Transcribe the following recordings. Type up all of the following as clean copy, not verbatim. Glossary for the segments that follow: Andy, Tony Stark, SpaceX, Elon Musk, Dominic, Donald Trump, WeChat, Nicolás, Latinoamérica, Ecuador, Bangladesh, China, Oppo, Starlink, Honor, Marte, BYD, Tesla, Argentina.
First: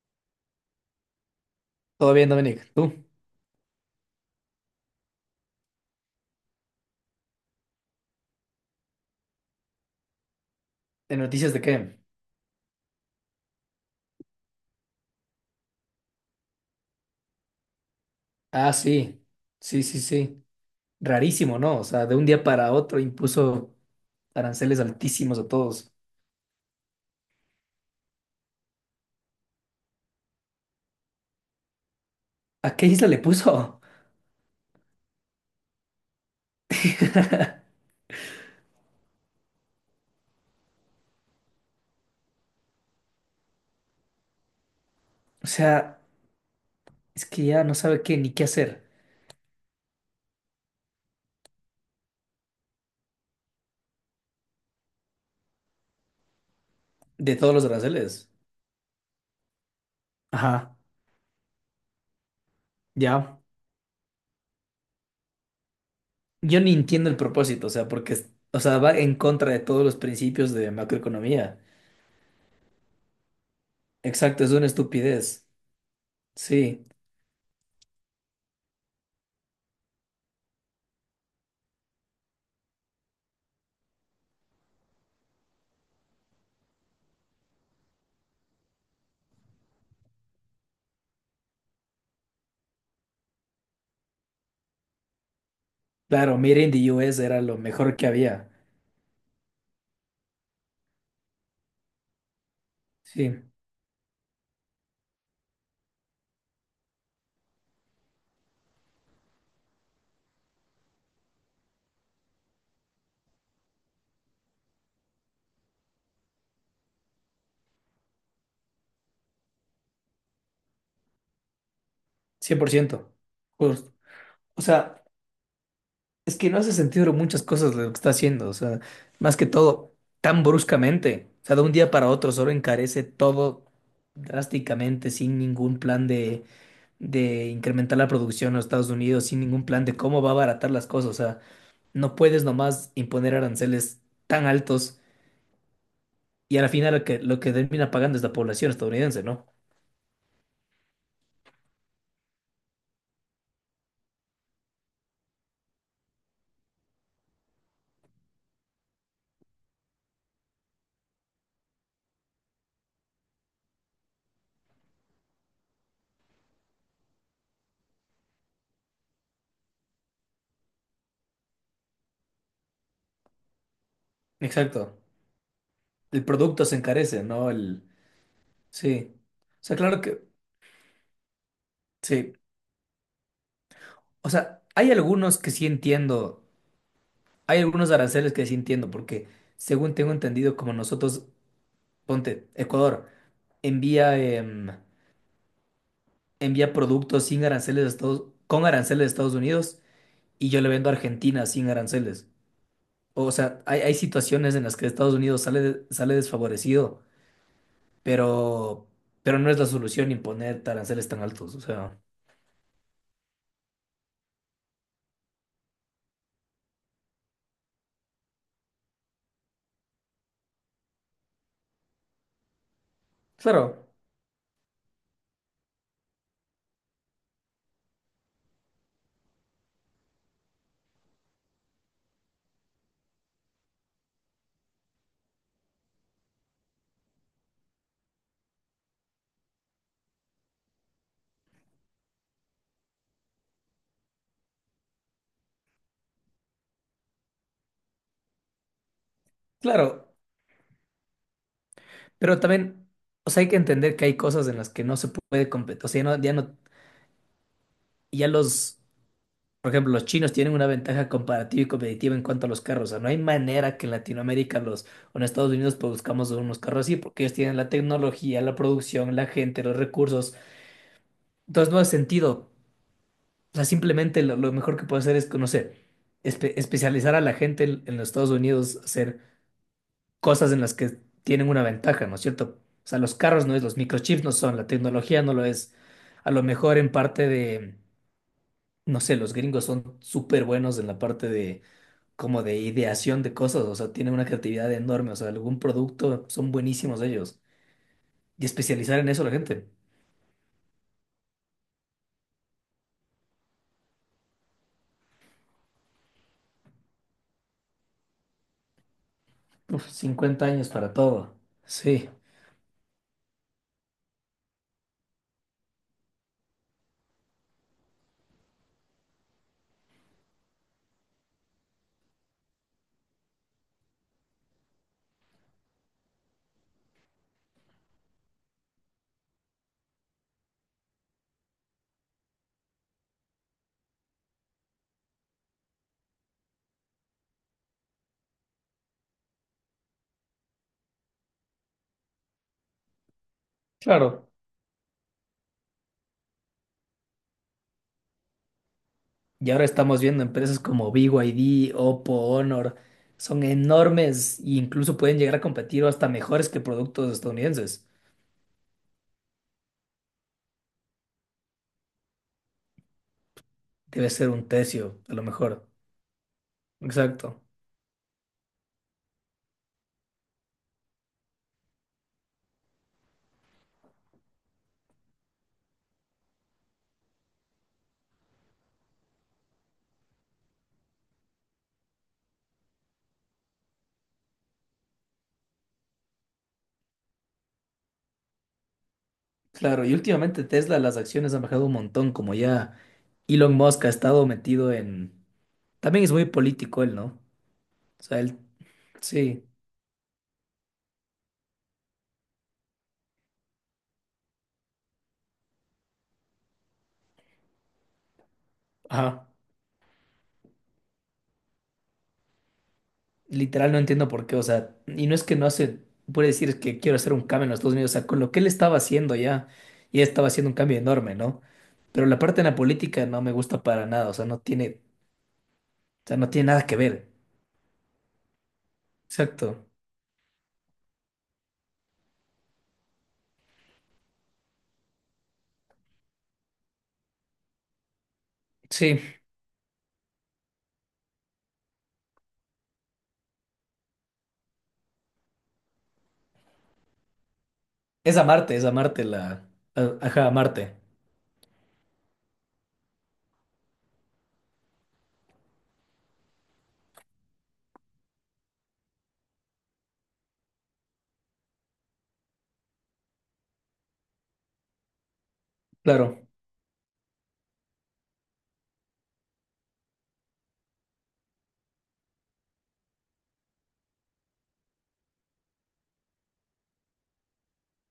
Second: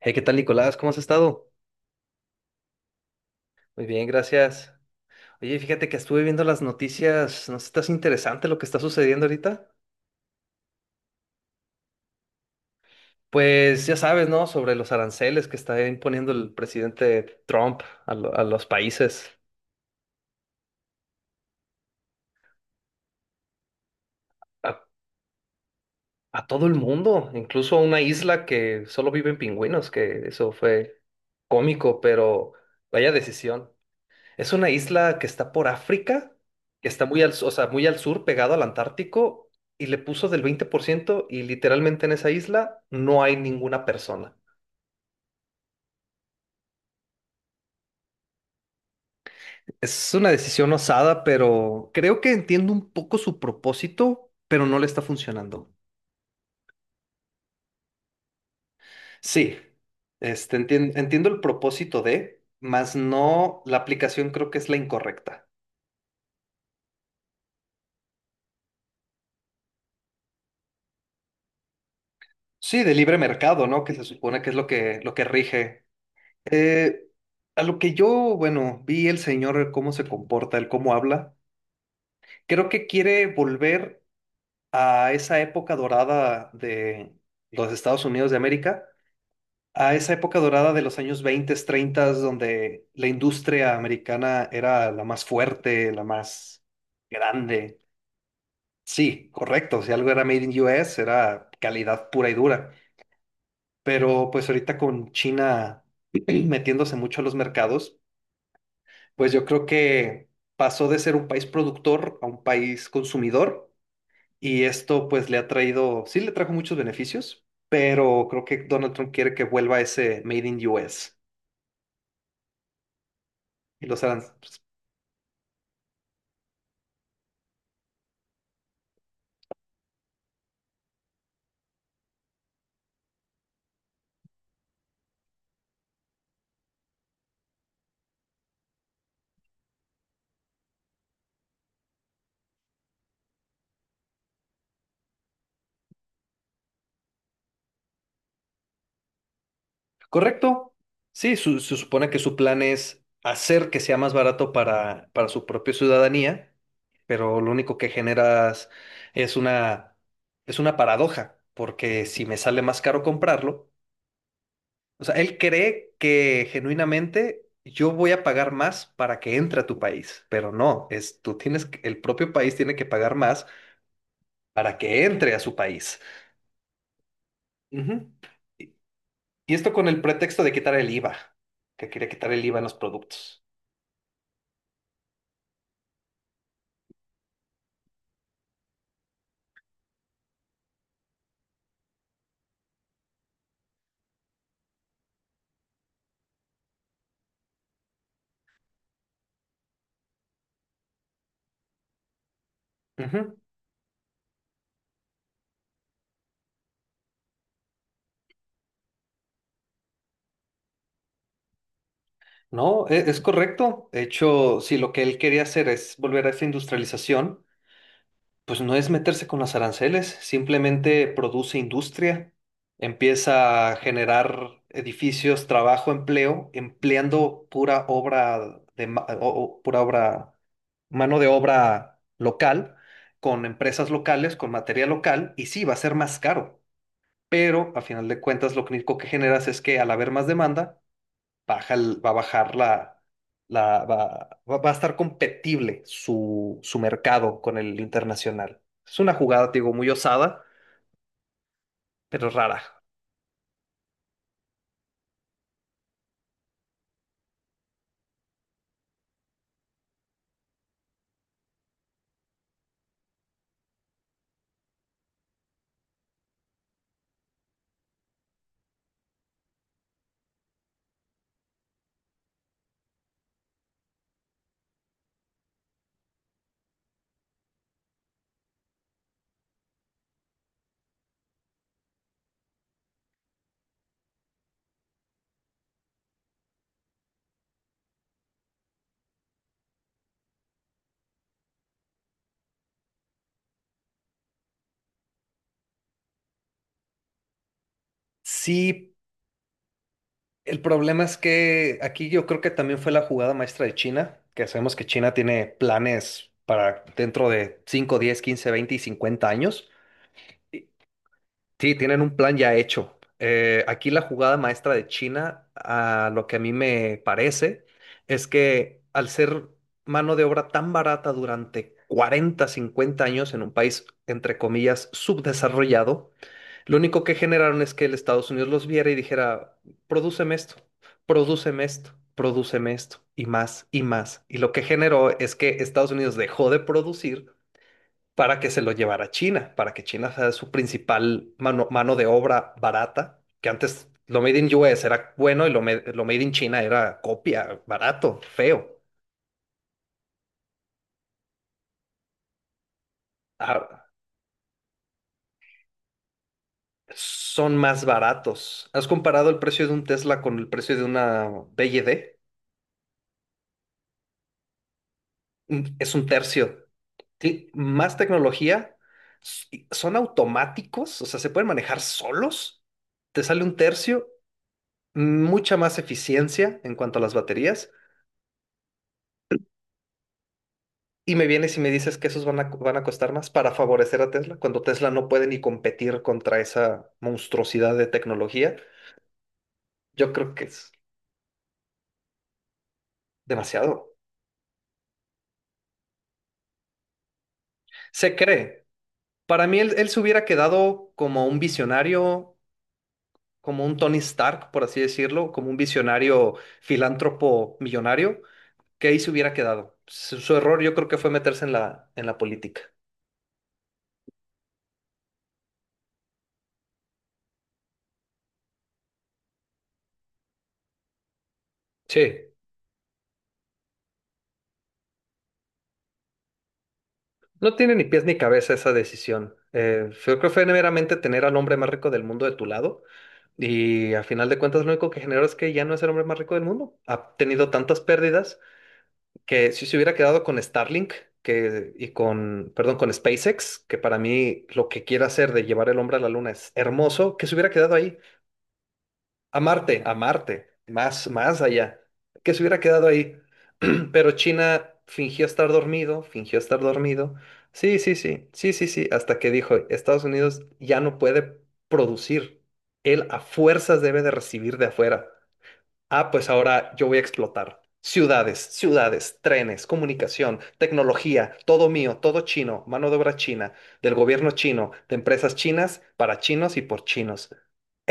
Hey, ¿qué tal, Nicolás? ¿Cómo has estado? Todo bien, Dominic. ¿Tú? Muy bien, gracias. Oye, fíjate que estuve viendo las noticias. ¿No estás interesante lo que está sucediendo ahorita? ¿De noticias de qué? Pues ya sabes, ¿no? Sobre los aranceles que está imponiendo el presidente Trump a, a los Ah, sí. países, Sí, sí, sí. Rarísimo, ¿no? O sea, de un día para otro impuso a, aranceles altísimos a todos. a todo el mundo, incluso a una isla que solo viven pingüinos, que eso fue cómico, pero ¿A qué isla vaya le decisión. puso? Es una isla que está por África, que está muy al, o sea, muy al sur, pegado al Antártico, y le puso del 20% y literalmente en esa isla no hay ninguna persona. O sea, es que ya no sabe qué ni qué hacer Es una decisión osada, pero creo que entiendo un poco su propósito, pero no le está funcionando. de todos los aranceles. Sí, Ajá, entiendo el propósito de, más ya. no, la aplicación creo que es la incorrecta. Yo ni entiendo el propósito, o sea, porque, o sea, va en contra de todos los principios de macroeconomía. Sí, de libre mercado, ¿no? Que se supone Exacto, que es es una lo que estupidez. rige. Sí, Eh, a lo que yo, bueno, vi el señor cómo se comporta, el cómo habla, creo que quiere volver a esa época dorada de los Estados Unidos de América, a esa época dorada de los años 20 treinta, donde la industria americana era la más fuerte, la claro, Made más in the US era lo grande. mejor que había. Sí, correcto, si algo era made in U S era calidad pura y dura, Sí. pero pues ahorita con China metiéndose mucho a los mercados, pues yo creo que pasó de ser un país productor a un país consumidor, y esto pues le ha traído, sí le trajo muchos beneficios, pero creo que Donald Trump quiere que vuelva ese Made in US 100%. y Justo. los harán. O sea, es que no hace sentido muchas cosas lo que está haciendo. O sea, más que todo, tan bruscamente. O sea, de un día para otro solo encarece todo drásticamente, sin ningún plan de incrementar la producción en los Estados Unidos, sin ningún plan de cómo va a abaratar las cosas. O sea, no puedes nomás imponer aranceles tan altos y a la final lo que termina pagando es la población estadounidense, ¿no? ¿Correcto? Sí, se supone que su plan es hacer que sea más barato para su propia ciudadanía, pero lo único que generas es es una paradoja, porque si me sale más caro comprarlo… O sea, él cree que genuinamente yo voy a pagar más para que entre a tu país, pero no, es el propio país tiene que pagar más para Exacto. que entre a su país. El producto se encarece, ¿no? El... Ujú. Y Sí. O y esto sea, con el claro que... pretexto de quitar el IVA, que quería quitar Sí. el IVA en los productos. O sea, hay algunos que sí entiendo, hay algunos aranceles que sí entiendo, porque según tengo entendido, como nosotros, ponte, Ecuador envía, envía productos sin aranceles a Estados, con aranceles a Estados Unidos y yo le vendo a Argentina sin aranceles. O Ujú. sea, hay situaciones en las que Estados Unidos sale, sale desfavorecido, pero, pero no es la solución imponer aranceles tan altos. O sea, No, es correcto. De hecho, si lo que él quería hacer es volver a esa industrialización, pues no es meterse con los aranceles, simplemente produce industria, empieza a claro, generar edificios, trabajo, empleo, empleando pura obra, mano de obra local, con empresas locales, con materia local, y sí, va a ser más caro, pero a final de cuentas lo único que generas es que al haber más demanda, va a bajar la, va a estar competible su, su mercado con el internacional. Es una jugada, te digo, muy claro, osada, pero pero rara. también... O sea, hay que entender que hay cosas en las que no se puede competir. O sea, ya no, ya no. Y ya los, por ejemplo, los chinos tienen una ventaja comparativa y competitiva en cuanto a los carros. O sea, no hay manera que en Latinoamérica los, o en Estados Unidos produzcamos unos carros así, porque ellos tienen la tecnología, la producción, la gente, los recursos. Entonces no hace sentido. O sea, simplemente lo mejor que puedo hacer es que conocer, especializar a la gente en los Estados Unidos, hacer cosas en las que tienen una ventaja, ¿no es cierto? O sea, los carros no es, los microchips no son, la tecnología no lo es. A lo mejor en parte de... No sé, los gringos son súper buenos en la parte de como de ideación de cosas, o sea, tienen una creatividad enorme, o sea, algún producto son buenísimos ellos. Y Sí, especializar en eso la gente. el problema es que aquí yo creo que también fue la jugada maestra de China, que sabemos que China tiene planes para dentro de 5, 10, 15, 20 y 50 años. Uf, 50 Y años para todo. sí, tienen Sí, un plan ya hecho. Aquí la jugada maestra de China, a lo que a mí me parece, es que al ser mano de obra tan barata durante 40, 50 años en un país, entre comillas, subdesarrollado, lo único que generaron es que el Estados Unidos los viera y dijera, prodúceme esto, prodúceme esto, prodúceme esto, y más, y más. Y lo que generó es que Estados Unidos dejó de producir para que se lo llevara a China, para que China sea su principal mano de obra barata, que antes lo claro. made in US era bueno y lo made in China era copia, barato, feo. Y ahora estamos viendo empresas como BYD, Oppo, Honor, son Ah, enormes e incluso pueden llegar a competir o hasta mejores que productos son más estadounidenses. baratos. ¿Has comparado el precio de un Tesla con el precio de una BYD? Debe ser un tercio, a lo Mm, mejor. es un tercio. Exacto. Más tecnología, y son automáticos, o sea, se pueden manejar solos. Te sale un tercio, mucha más eficiencia en cuanto a las baterías. Y me vienes y me dices que esos van a costar más para favorecer a Tesla, cuando Tesla no puede ni competir contra esa monstruosidad de tecnología. Claro, y Yo creo que últimamente es Tesla, las acciones han bajado un montón, como ya Elon Musk ha demasiado. estado metido en... También es muy político él, ¿no? O Se sea, él, cree. sí, Para mí él se hubiera quedado como un visionario, como un Tony Stark, por así decirlo, como un visionario filántropo millonario, que ahí se ajá, hubiera quedado. Su error yo creo que fue meterse en en la política. literal no entiendo por qué, o sea, y no es que no hace, puede decir que quiero hacer un cambio en los Estados Unidos, o sea, con lo que él estaba haciendo ya, ya estaba haciendo un cambio enorme, ¿no? Pero la Sí, parte en la política no me gusta para nada, o sea, no tiene, o sea, no tiene nada que ver. no tiene ni pies ni cabeza esa decisión. Exacto. Yo creo que fue meramente tener al hombre más rico del mundo de tu lado. Y a final de cuentas, lo único que generó es que ya no es el hombre más rico del mundo. Ha tenido tantas pérdidas Sí, que si se hubiera quedado con Starlink que, y con, perdón, con SpaceX, que para mí lo que quiere hacer de llevar el hombre a la luna es hermoso, que se hubiera quedado ahí. Es a Marte la, A ajá, a Marte, Marte, más, más allá, que se hubiera quedado ahí. Pero China fingió estar dormido, fingió estar dormido. Sí, sí, sí, sí, sí, sí, hasta que dijo, Estados Unidos ya no puede producir, él a fuerzas debe de recibir de afuera. Ah, claro. pues ahora yo voy a explotar. Ciudades, ciudades, trenes, comunicación, tecnología, todo mío, todo chino, mano de obra china, del gobierno chino, de empresas chinas, para chinos y por chinos.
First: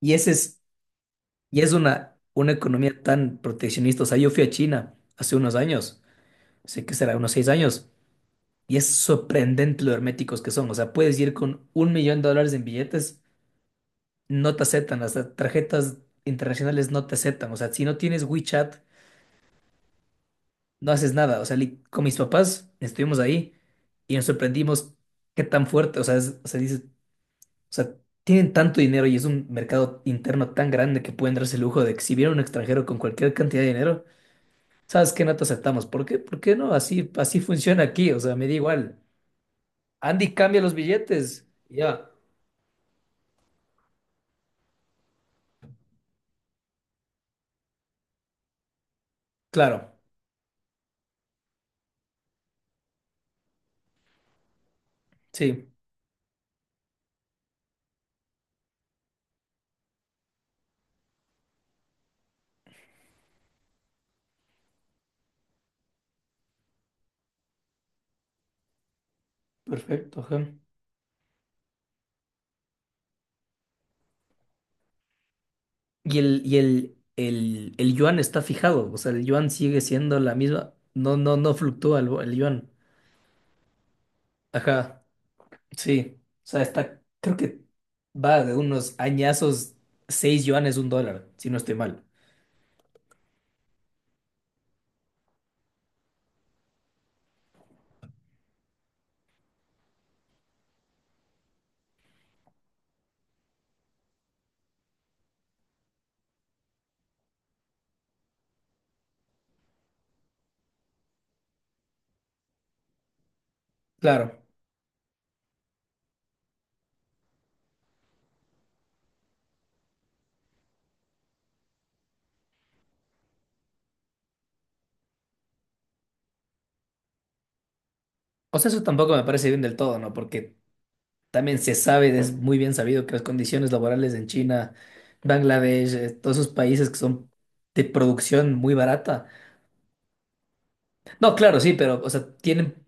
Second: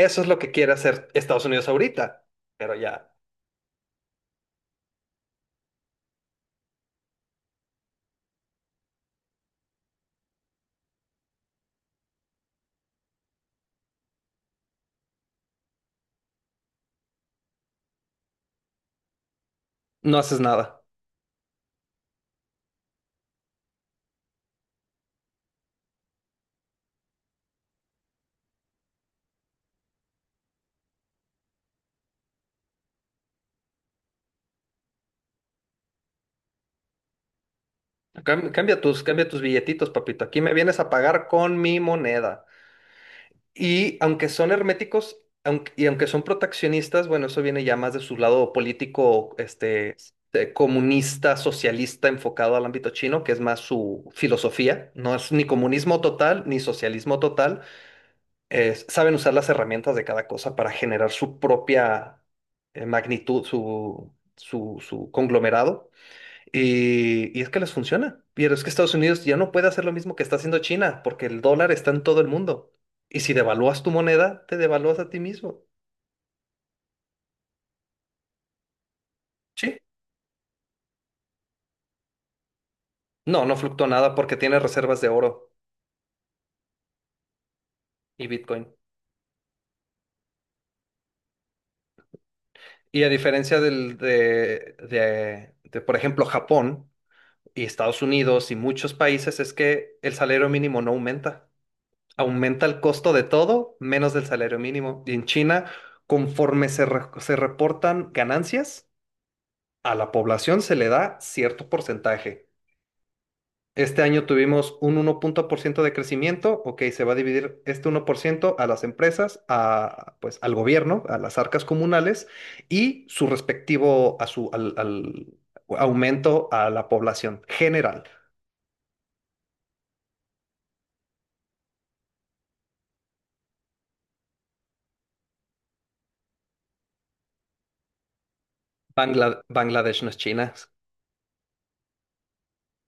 Y es ese lo que es... quiere hacer Estados Y Unidos es ahorita, una pero economía ya tan proteccionista. O sea, yo fui a China hace unos años, sé que será unos 6 años, y es sorprendente lo herméticos que son. O sea, puedes ir con $1.000.000 en billetes, no te aceptan, las tarjetas internacionales no te aceptan. O sea, si no tienes WeChat, no haces nada. no haces nada. O sea, con mis papás estuvimos ahí y nos sorprendimos qué tan fuerte, o sea, o sea, dices, o sea, tienen tanto dinero y es un mercado interno tan grande que pueden darse el lujo de exhibir a un extranjero con cualquier cantidad de dinero. ¿Sabes qué? No te aceptamos. ¿Por qué? ¿Por qué no? Así, así funciona aquí. O sea, me da igual. Cambia tus billetitos, papito. Andy Aquí me cambia los vienes a pagar billetes. con mi Ya. moneda. Y aunque son herméticos, aunque son proteccionistas, bueno, eso viene ya más de su lado político, Claro. Comunista, socialista, enfocado al ámbito chino, que es más su filosofía. No es ni Sí. comunismo total ni socialismo total. Saben usar las herramientas de cada cosa para generar su propia magnitud, su conglomerado. Y es que les funciona. Pero es que Estados Unidos ya no puede hacer lo mismo Perfecto, que está ajá. haciendo China, porque el dólar está en todo el mundo. Y si devalúas tu moneda, te devalúas a ti mismo. El yuan está fijado. O sea, el yuan Sí. sigue siendo la misma. No, no, no fluctúa el yuan. No, no fluctúa nada porque tiene reservas Ajá. de oro Sí. O sea, está. Creo que y va de Bitcoin. unos añazos. 6 yuanes, un dólar, si no estoy mal. Y a diferencia del, de, por ejemplo, Japón y Estados Unidos y muchos países, es que el salario mínimo no aumenta. Aumenta el costo de todo menos del salario mínimo. Y en China, conforme se reportan ganancias, a la población se le da cierto porcentaje. Este año Claro. tuvimos un 1% de crecimiento, ok, se va a dividir este 1% a las empresas, a, pues, al gobierno, a las arcas comunales y su respectivo a al aumento a la población general. O sea, eso tampoco me parece bien del todo, ¿no? Porque también se sabe, es muy bien sabido que las condiciones laborales en China, Bangladesh, todos esos países que son de producción muy barata. Bangladesh no es China. No, claro, sí, pero, o sea, tienen,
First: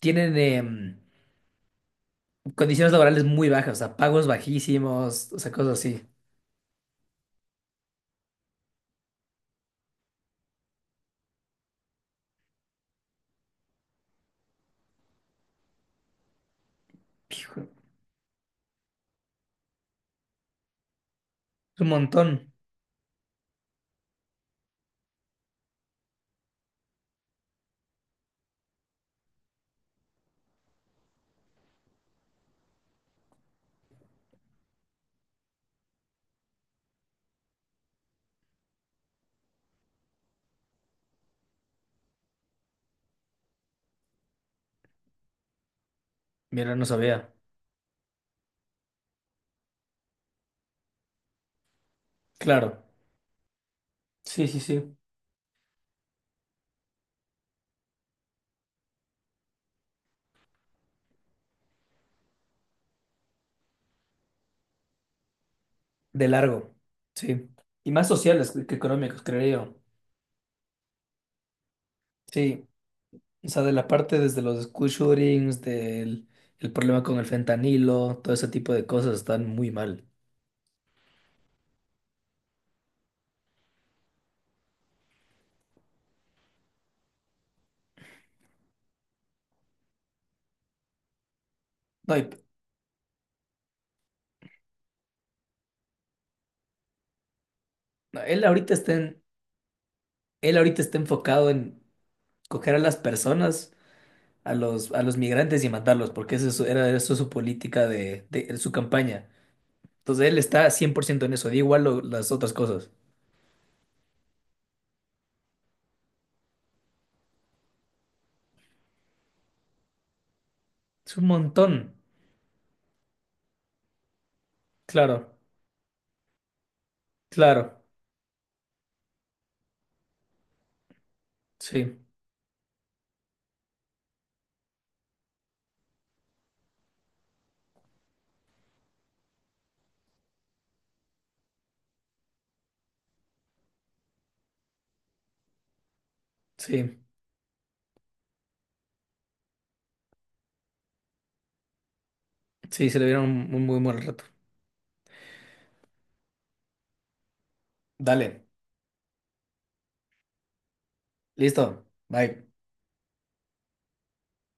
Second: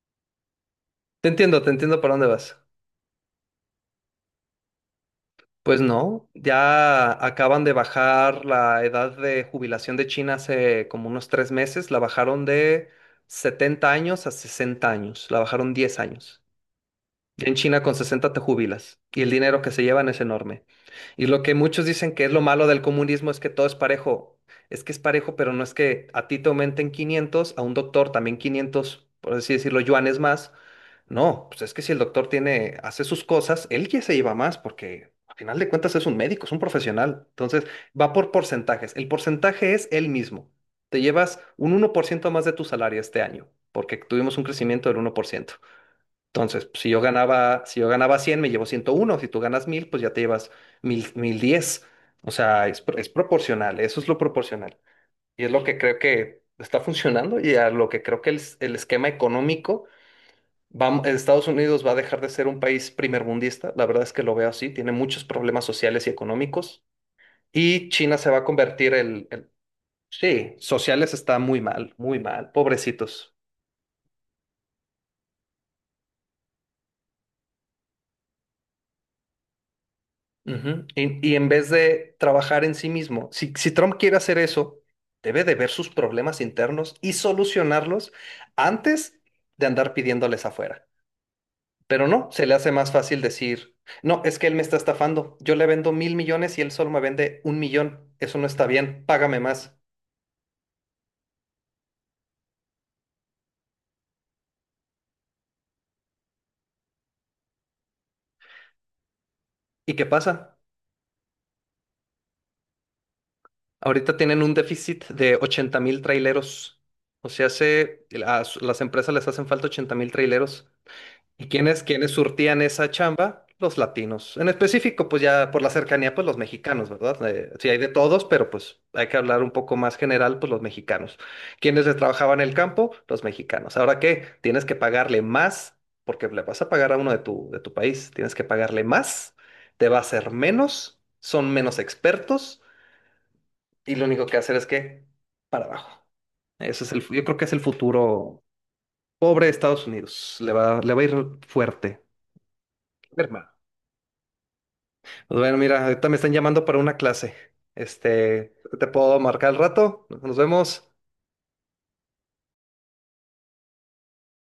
tienen Te entiendo por dónde vas. condiciones laborales muy bajas, o sea, pagos bajísimos, o sea, cosas Pues así. no, ya acaban de bajar la edad de jubilación de China hace como unos 3 meses, la bajaron de 70 años a 60 años, la bajaron 10 años. En Hijo, es China con 60 te jubilas y el dinero que se llevan es enorme. Y lo que muchos un dicen que es lo montón. malo del comunismo es que todo es parejo. Es que es parejo, pero no es que a ti te aumenten 500, a un doctor también 500, por así decirlo, yuanes más. No, pues es que si el doctor tiene, hace sus cosas, él ya se lleva más porque al final de cuentas es un médico, es un profesional. Entonces va por porcentajes. El porcentaje es el mismo. Te llevas un 1% más de tu salario este año porque tuvimos un crecimiento del 1%. Entonces, Mira, pues, no sabía. Si yo ganaba 100 me llevo 101. Si tú ganas 1000, pues ya te llevas 1010. O sea, Claro. Es proporcional, eso es lo Sí, sí, proporcional. sí. Y es lo que creo que está funcionando y a lo que creo que el esquema económico, va, Estados Unidos va a dejar de ser un país primermundista. La verdad es que lo veo así, tiene muchos problemas sociales y De largo. económicos. Sí. Y Y más China se va a sociales que convertir económicos, creo yo. sí, sociales está muy mal, Sí. pobrecitos. O sea, de la parte desde los school shootings, del el problema con el fentanilo, todo ese tipo de cosas están muy mal. Ujú. En vez de trabajar en sí mismo, si Trump quiere hacer eso, debe de ver sus problemas internos y solucionarlos antes de andar pidiéndoles afuera. Pero No, no, y- se le hace más fácil decir, no, es que él me está estafando, yo le vendo 1000 millones y él solo me vende 1 millón, no, eso él no está ahorita está bien, en- págame más. él ahorita está enfocado en coger a las personas, a los migrantes y matarlos, porque eso es era eso es su política de su campaña. ¿Y qué Entonces él pasa? está 100% en eso, da igual las otras cosas. Ahorita tienen un déficit de 80 000 traileros. O sea, se, a las empresas les hacen falta 80 000 traileros. Es un ¿Y montón. quiénes surtían esa chamba? Los latinos. En específico, pues Claro, ya por la cercanía, pues los mexicanos, ¿verdad? Sí, hay claro. de todos, pero pues hay que hablar un poco más general, pues los mexicanos. ¿Quiénes les Sí, trabajaban el campo? Los mexicanos. ¿Ahora qué? Tienes que pagarle más, porque le vas a pagar a uno de de tu país. Tienes que pagarle más, te va a hacer menos, son menos expertos, y lo único que hacer es que para abajo. Eso es sí, yo creo que es el futuro. Pobre Estados Unidos, le va a ir fuerte. sí, se le dieron Hermano. un muy buen rato. Pues bueno, mira, ahorita me están llamando para una clase. Dale, Te puedo marcar al rato. Nos vemos. listo. Bye.